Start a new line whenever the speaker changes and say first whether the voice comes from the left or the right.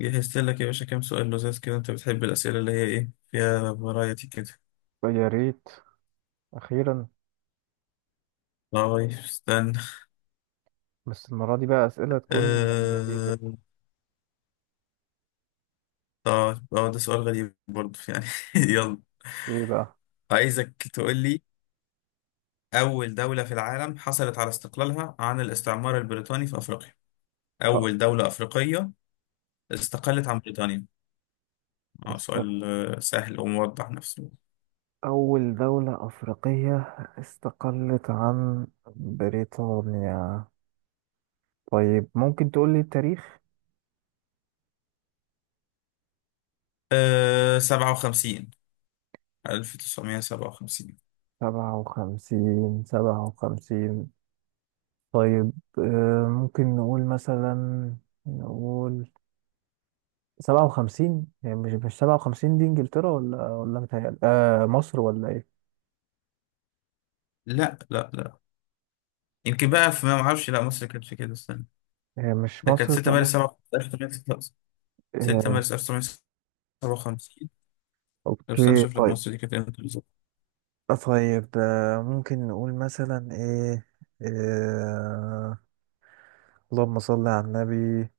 left: جهزت لك يا باشا كام سؤال لذيذ كده، انت بتحب الأسئلة اللي هي ايه فيها فرايتي كده.
right: يا ريت. أخيرا.
left: طيب استنى.
right: بس المرة دي بقى أسئلة تكون لذيذة.
left: آه... طيب ده سؤال غريب برضه يعني. يلا،
right: إيه بقى؟
left: عايزك تقول لي أول دولة في العالم حصلت على استقلالها عن الاستعمار البريطاني في أفريقيا.
right: طب،
left: أول دولة أفريقية استقلت عن بريطانيا. اه
right: است-
left: سؤال سهل وموضح نفسه.
right: أول دولة أفريقية استقلت عن بريطانيا. طيب ممكن تقول لي التاريخ؟
left: 57، 1957.
right: سبعة وخمسين سبعة وخمسين. طيب ممكن نقول مثلا نقول سبعة وخمسين، يعني مش سبعة وخمسين دي إنجلترا، ولا ولا متهيألي مصر ولا إيه؟
left: لا لا لا، يمكن بقى في، ما معرفش، لا مصر كانت في كده. استنى،
right: مش
left: ده كانت
right: مصر
left: 6 مارس
right: كمصر.
left: 1957. 6
right: آه،
left: مارس 1957. لو استنى
right: اوكي
left: اشوف لك
right: طيب.
left: مصر دي كانت امتى بالظبط.
right: طيب ممكن نقول مثلا ايه. آه، اللهم صل على النبي.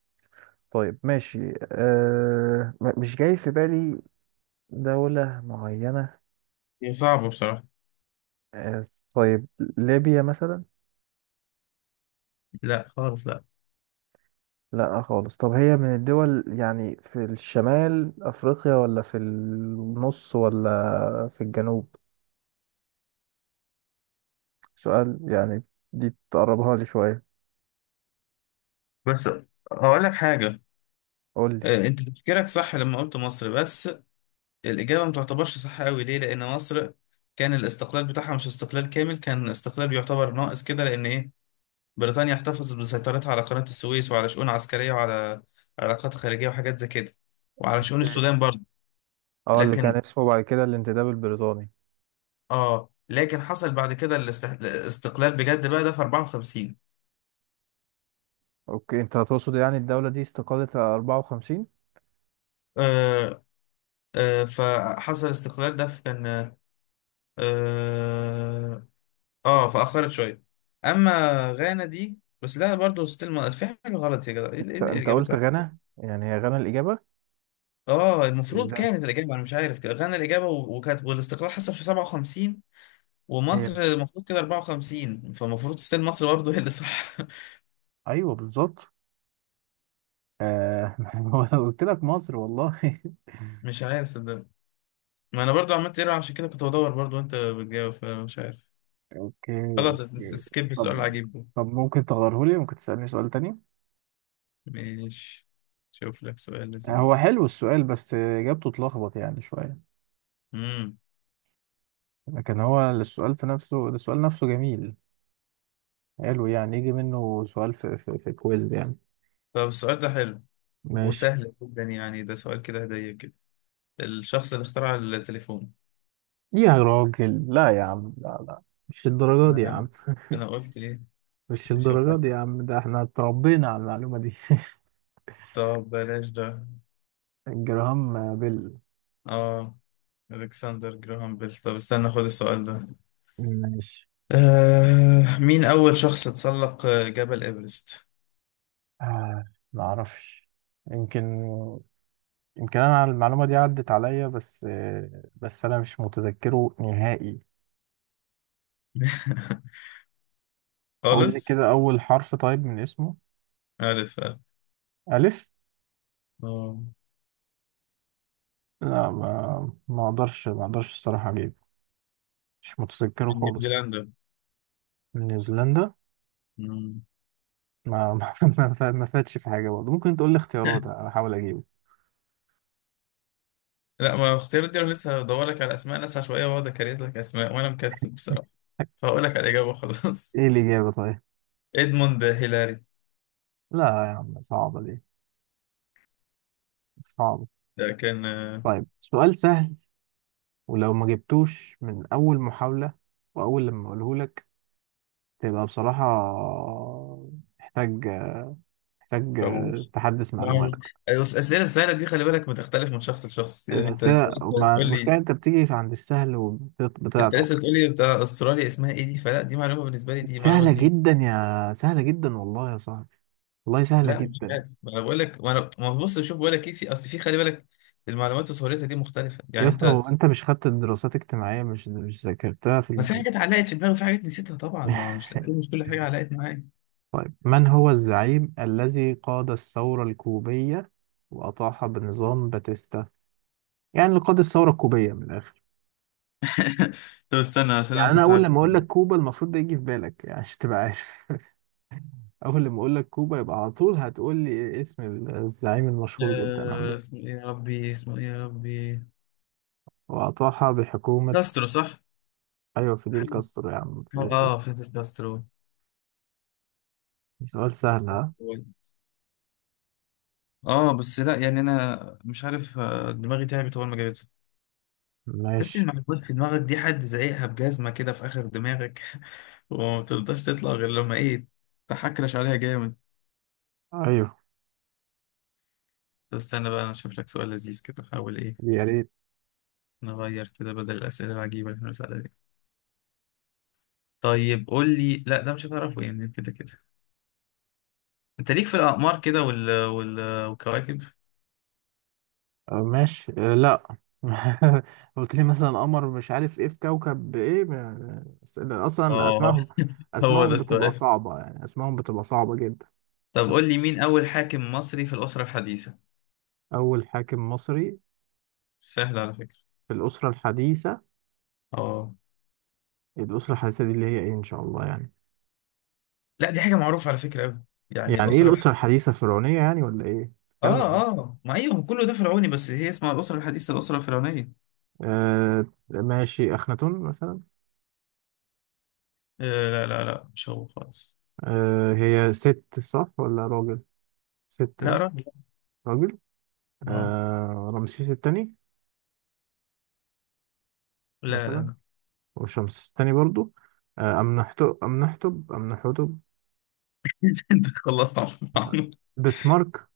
right: طيب ماشي، م- مش جاي في بالي دولة معينة.
left: هي صعبة بصراحة.
right: آه، طيب ليبيا مثلا.
left: لا خالص لا.
right: لا خالص. طب هي من الدول يعني في الشمال أفريقيا، ولا في النص، ولا في الجنوب؟ سؤال يعني دي تقربها لي شوية.
left: بس هقول لك حاجة.
right: قول لي.
left: انت تفكيرك صح لما قلت مصر، بس الإجابة ما تعتبرش صح قوي. ليه؟ لأن مصر كان الاستقلال بتاعها مش استقلال كامل، كان استقلال يعتبر ناقص كده، لأن إيه، بريطانيا احتفظت بسيطرتها على قناة السويس وعلى شؤون عسكرية وعلى علاقات خارجية وحاجات زي كده، وعلى شؤون
right: اوكي.
left: السودان برضه.
right: اه، اللي كان
left: لكن
right: اسمه بعد كده الانتداب البريطاني.
left: حصل بعد كده الاستقلال بجد بقى ده في 54.
right: اوكي، انت تقصد يعني الدولة دي استقالت على 54؟
left: آه فحصل الاستقلال ده في كان، اه اه فأخرت شوية، اما غانا دي. بس لا، برضه ستيل في حاجة غلط يا جدع، ايه إيه
right: انت
left: الاجابات.
right: قلت غانا، يعني هي غانا الإجابة؟
left: اه المفروض
right: ازاي؟
left: كانت الاجابة، انا مش عارف كده. غانا الاجابة، و- وكانت، والاستقلال حصل في 57
right: هي
left: ومصر المفروض كده 54، فالمفروض ستيل مصر برضه هي اللي صح.
right: ايوه بالظبط. آه. قلت لك مصر والله.
left: مش عارف صدق، ما انا برضه عملت ايرور عشان كده، كنت بدور برضه وانت بتجاوب، فمش عارف.
right: اوكي.
left: خلاص
right: اوكي.
left: سكيب السؤال
right: طب،
left: العجيب ده.
right: طب ممكن تغيره لي، ممكن تسألني سؤال تاني.
left: ماشي، شوف لك سؤال
right: هو
left: لذيذ.
right: حلو السؤال بس اجابته تلخبط يعني شوية.
left: امم
right: لكن هو السؤال في نفسه، السؤال نفسه جميل. حلو، يعني يجي منه سؤال في كويز يعني.
left: طب السؤال ده حلو
right: ماشي.
left: وسهل جدا يعني، ده سؤال كده هدية كده. الشخص اللي اخترع التليفون.
right: يا راجل لا، يا عم لا لا، مش الدرجة دي يا
left: ما
right: عم،
left: انا قلت ايه.
right: مش
left: نشوف حاجة.
right: الدرجة دي يا عم، ده احنا اتربينا على المعلومة دي.
left: طب بلاش ده.
right: جراهام بيل.
left: اه الكسندر جراهام بيل. طب استنى، خد السؤال ده.
right: ماشي.
left: مين اول شخص تسلق جبل ايفرست؟
right: آه. ما اعرفش. يمكن، يمكن انا المعلومة دي عدت عليا، بس بس انا مش متذكره نهائي. اقول لي
left: خالص.
right: كده اول حرف طيب من اسمه.
left: ألف. ألف.
right: الف.
left: اه
right: لا، ما اقدرش، ما اقدرش الصراحة اجيب. مش متذكره
left: من
right: خالص.
left: نيوزيلندا.
right: نيوزيلندا.
left: مم.
right: ما ما، ما فاتش في حاجة برضه، ممكن تقول لي اختيارات احاول اجيبه؟
left: لا، ما اختيارات دي، انا لسه هدور لك على اسماء ناس عشوائيه واقعد اكريت لك اسماء، وانا مكسل بصراحه، فهقول لك على الاجابه خلاص.
right: ايه الإجابة طيب؟
left: ادموند هيلاري.
right: لا يا عم، صعبة دي، صعب.
left: ده كان
right: طيب سؤال سهل، ولو ما جبتوش من أول محاولة وأول لما أقوله لك، تبقى بصراحة محتاج، محتاج
left: طابور.
right: تحدث
left: بعمل-
right: معلوماتك.
left: الاسئله السهله دي خلي بالك بتختلف من شخص لشخص يعني. انت
right: بس
left: انت
right: هي-
left: لسه
right: ما
left: بتقول
right: المشكلة
left: لي،
right: أنت بتيجي عند السهل
left: انت
right: وبتعطل.
left: لسه بتقول لي بتاع استراليا اسمها ايه، دي فلا دي معلومه بالنسبه لي، دي معلومه
right: سهلة
left: جديده.
right: جدا، يا سهلة جدا والله يا صاحبي، والله سهلة
left: لا مش
right: جدا.
left: عارف، ما انا بقول لك، ما انا، ما بص شوف، بقول لك ايه، في اصل في، خلي بالك المعلومات وسهولتها دي مختلفه
right: يا
left: يعني
right: اسطى
left: انت.
right: هو أنت مش خدت الدراسات الاجتماعية؟ مش ذاكرتها في
left: ما
right: ال- في
left: في
right: ال-.
left: حاجات علقت في دماغي وفي حاجات نسيتها طبعا، ما مش كل حاجه علقت معايا.
right: من هو الزعيم الذي قاد الثورة الكوبية وأطاح بنظام باتيستا؟ يعني لقاد الثورة الكوبية من الآخر.
left: طب استنى عشان انا
right: يعني أنا
left: كنت
right: أول
left: عارف.
right: لما أقول لك كوبا المفروض ده يجي في بالك، يعني عشان تبقى عارف. أول لما أقول لك كوبا يبقى على طول هتقول لي اسم الزعيم المشهور جدا عندهم
left: اسمه ايه يا ربي، اسمه ايه يا ربي؟
right: وأطاحها بحكومة.
left: كاسترو، صح؟
right: أيوة فيديل
left: حاجة-
right: كاسترو يا عم، فيديل كاسترو.
left: اه فيدل كاسترو.
right: سؤال سهل ها؟
left: اه بس لا يعني انا مش عارف، دماغي تعبت اول ما جابته. تحس ان
right: ماشي.
left: المعلومات في دماغك دي حد زايقها بجزمه كده في اخر دماغك، وما بترضاش تطلع غير لما ايه، تحكرش عليها جامد.
right: أيوه.
left: طب استنى بقى انا اشوف لك سؤال لذيذ كده، حاول ايه،
right: يا ريت.
left: نغير كده بدل الاسئله العجيبه اللي احنا بنسألها دي. طيب قول لي، لا ده مش هتعرفه يعني كده كده. انت ليك في الاقمار كده والكواكب.
right: أه ماشي، أه لأ. قلت لي مثلا قمر مش عارف إيه في كوكب إيه، ما- أصلا
left: اه
right: أسمائهم،
left: هو ده
right: أسمائهم بتبقى
left: السؤال.
right: صعبة، يعني أسمائهم بتبقى صعبة جدا.
left: طب قول لي مين اول حاكم مصري في الاسره الحديثه؟
right: أول حاكم مصري
left: سهل على فكره.
right: في الأسرة الحديثة.
left: اه
right: الأسرة الحديثة دي اللي هي إيه إن شاء الله يعني؟
left: لا دي حاجه معروفه على فكره قوي يعني.
right: يعني إيه الأسرة الحديثة الفرعونية يعني ولا إيه؟ بتتكلم عن
left: اه
right: إيه؟
left: اه ما ايوه، كله ده فرعوني، بس هي اسمها الاسره الحديثه، الاسره الفرعونيه.
right: آه، ماشي أخناتون مثلا.
left: لا لا لا، مش هو خالص.
right: آه هي ست صح ولا راجل؟ ست
left: لا
right: أه.
left: راجل.
right: راجل.
left: اه
right: آه رمسيس التاني
left: لا لا
right: مثلا،
left: لا.
right: وشمس التاني برضو. آه أمنحتب، أمنحتب، أمنحتب.
left: انت خلصت عنه.
right: بسمارك.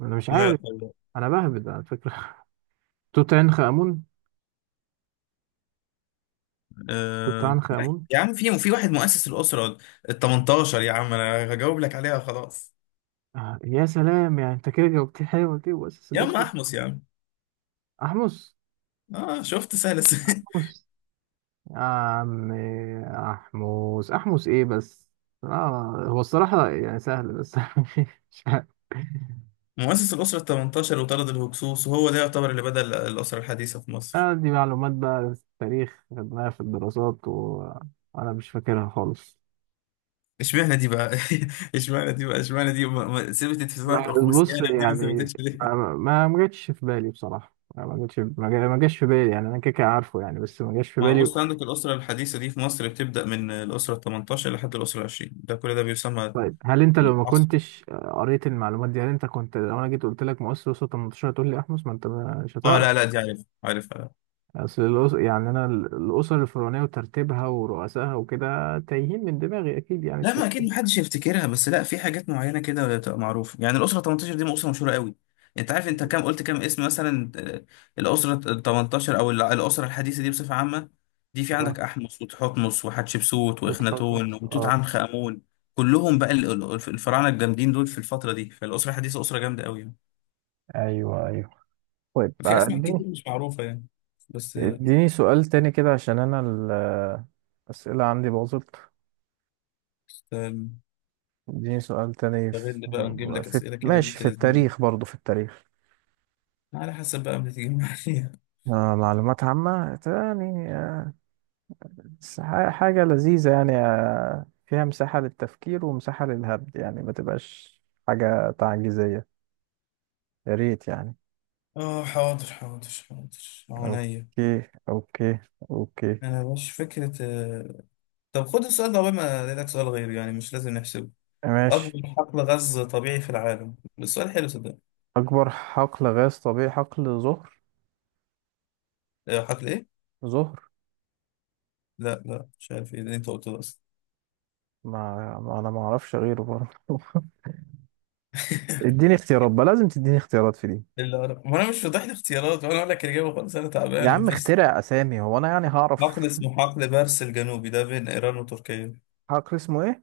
right: أنا مش
left: لا
right: عارف.
left: والله.
right: أنا بهبد على فكرة. توت عنخ آمون، توت
left: آه.
right: عنخ آمون.
left: يا عم في واحد مؤسس الاسره ال 18 يا عم، انا هجاوب لك عليها خلاص.
right: آه يا سلام، يعني أنت كده جاوبتيه حلوة كده وأسس
left: يا عم
right: الأسرة.
left: احمس يا عم.
right: أحمس.
left: اه شفت سهل.
right: أحمس يا عم، أحمس إيه بس؟ آه هو الصراحة يعني سهل، بس مش عارف.
left: مؤسس الأسرة ال 18، وطرد الهكسوس، وهو ده يعتبر اللي بدأ الأسرة الحديثة في مصر.
right: آه دي معلومات بقى في التاريخ خدناها في الدراسات، و- وأنا مش فاكرها خالص.
left: اشمعنى دي بقى؟ اشمعنى دي بقى، اشمعنى دي ثبتت في سنة
right: ما بص
left: أغسطسيانة، دي ما
right: يعني،
left: ثبتتش ليه.
right: ما جاتش في بالي بصراحة، ما جاتش، ما جاش في بالي، يعني أنا كده كده عارفه يعني، بس ما جاش في
left: ما هو
right: بالي.
left: بص، عندك الأسرة الحديثة دي في مصر بتبدأ من الأسرة ال 18 لحد الأسرة ال 20، ده كل ده بيسمى
right: طيب هل أنت لو ما
left: العصر.
right: كنتش قريت المعلومات دي، هل أنت كنت لو أنا جيت قلت لك مؤسس وسط 18 تقول لي أحمس؟ ما أنت مش
left: اه
right: هتعرف.
left: لا لا، دي عارف، عارف.
right: اصل الأس... يعني انا ال- الاسر الفرعونيه وترتيبها ورؤسائها وكده تايهين من دماغي اكيد، يعني
left: لا ما اكيد
right: الترتيب.
left: محدش يفتكرها، بس لا في حاجات معينه كده بتبقى معروفه يعني، الاسره 18 دي اسره مشهوره قوي. انت عارف انت كام، قلت كام اسم مثلا؟ الاسره ال 18 او الاسره الحديثه دي بصفه عامه، دي في
right: اه
left: عندك احمس وتحتمس وحتشبسوت
right: وتحط
left: واخناتون
right: نص
left: وتوت
right: اه.
left: عنخ امون. كلهم بقى الفراعنه الجامدين دول في الفتره دي. فالاسره الحديثه اسره جامده قوي يعني.
right: ايوه ايوه. طيب
left: في اسماء
right: اديني،
left: كتير مش معروفه يعني، بس
right: اديني سؤال تاني كده، عشان انا ال- الاسئله عندي باظت.
left: استنى،
right: اديني سؤال تاني
left: نستغل بقى، نجيب لك
right: في
left: اسئله كده
right: ماشي
left: بنت
right: في
left: لذينه،
right: التاريخ برضو، في التاريخ.
left: على حسب بقى ما تيجي معايا.
right: آه معلومات عامه تاني آه، بس ح- حاجه لذيذه يعني، آه فيها مساحه للتفكير ومساحه للهبد، يعني ما تبقاش حاجه تعجيزيه، يا ريت يعني.
left: اه حاضر حاضر حاضر عينيا.
right: اوكي. اوكي. اوكي.
left: انا مش فكرة، طب خد السؤال ده قبل ما الاقي لك سؤال غير، يعني مش لازم نحسبه.
right: ماشي.
left: اكبر حقل غاز طبيعي في العالم، السؤال حلو صدق.
right: اكبر حقل غاز طبيعي. حقل زهر.
left: حقل ايه؟
right: زهر.
left: لا لا، مش عارف ايه اللي انت قلته ده اصلا.
right: ما انا ما اعرفش غيره برضه. اديني اختيارات بقى، لازم تديني اختيارات في دي.
left: ما انا مش واضح لي اختيارات، وانا اقول لك الاجابه خالص، انا
right: يا
left: تعبان
right: عم
left: مفيش.
right: اخترع اسامي، هو انا يعني هعرف؟
left: حقل اسمه حقل بارس الجنوبي، ده بين ايران وتركيا.
right: حقل اسمه ايه؟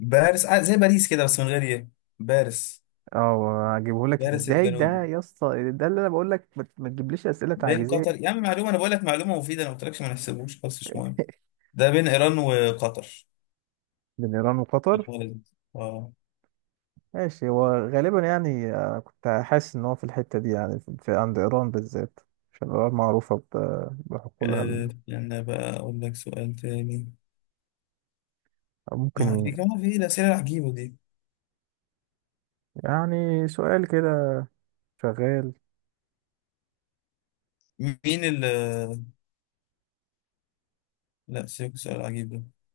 left: بارس، زي باريس كده بس من غير ايه. بارس،
right: اه اجيبه لك
left: بارس
right: ازاي ده
left: الجنوبي
right: يا اسطى، ده اللي انا بقول لك، ما تجيبليش اسئله
left: بين
right: تعجيزيه.
left: قطر يا عم. معلومه، انا بقول لك معلومه مفيده، انا ما قلتلكش ما نحسبوش، خالص مش مهم. ده بين إيران وقطر.
right: بين ايران وقطر.
left: الوالد. اه
right: ماشي، هو غالبا يعني، كنت حاسس ان هو في الحتة دي، يعني عند ايران بالذات، عشان ايران معروفة ب- بحقولها ال-.
left: استنى بقى أقول لك سؤال تاني، ما
right: ممكن.
left: دي كمان في، إيه الأسئلة العجيبة دي.
right: يعني سؤال كده شغال.
left: مين ال لا، سيبك سؤال عجيب ده.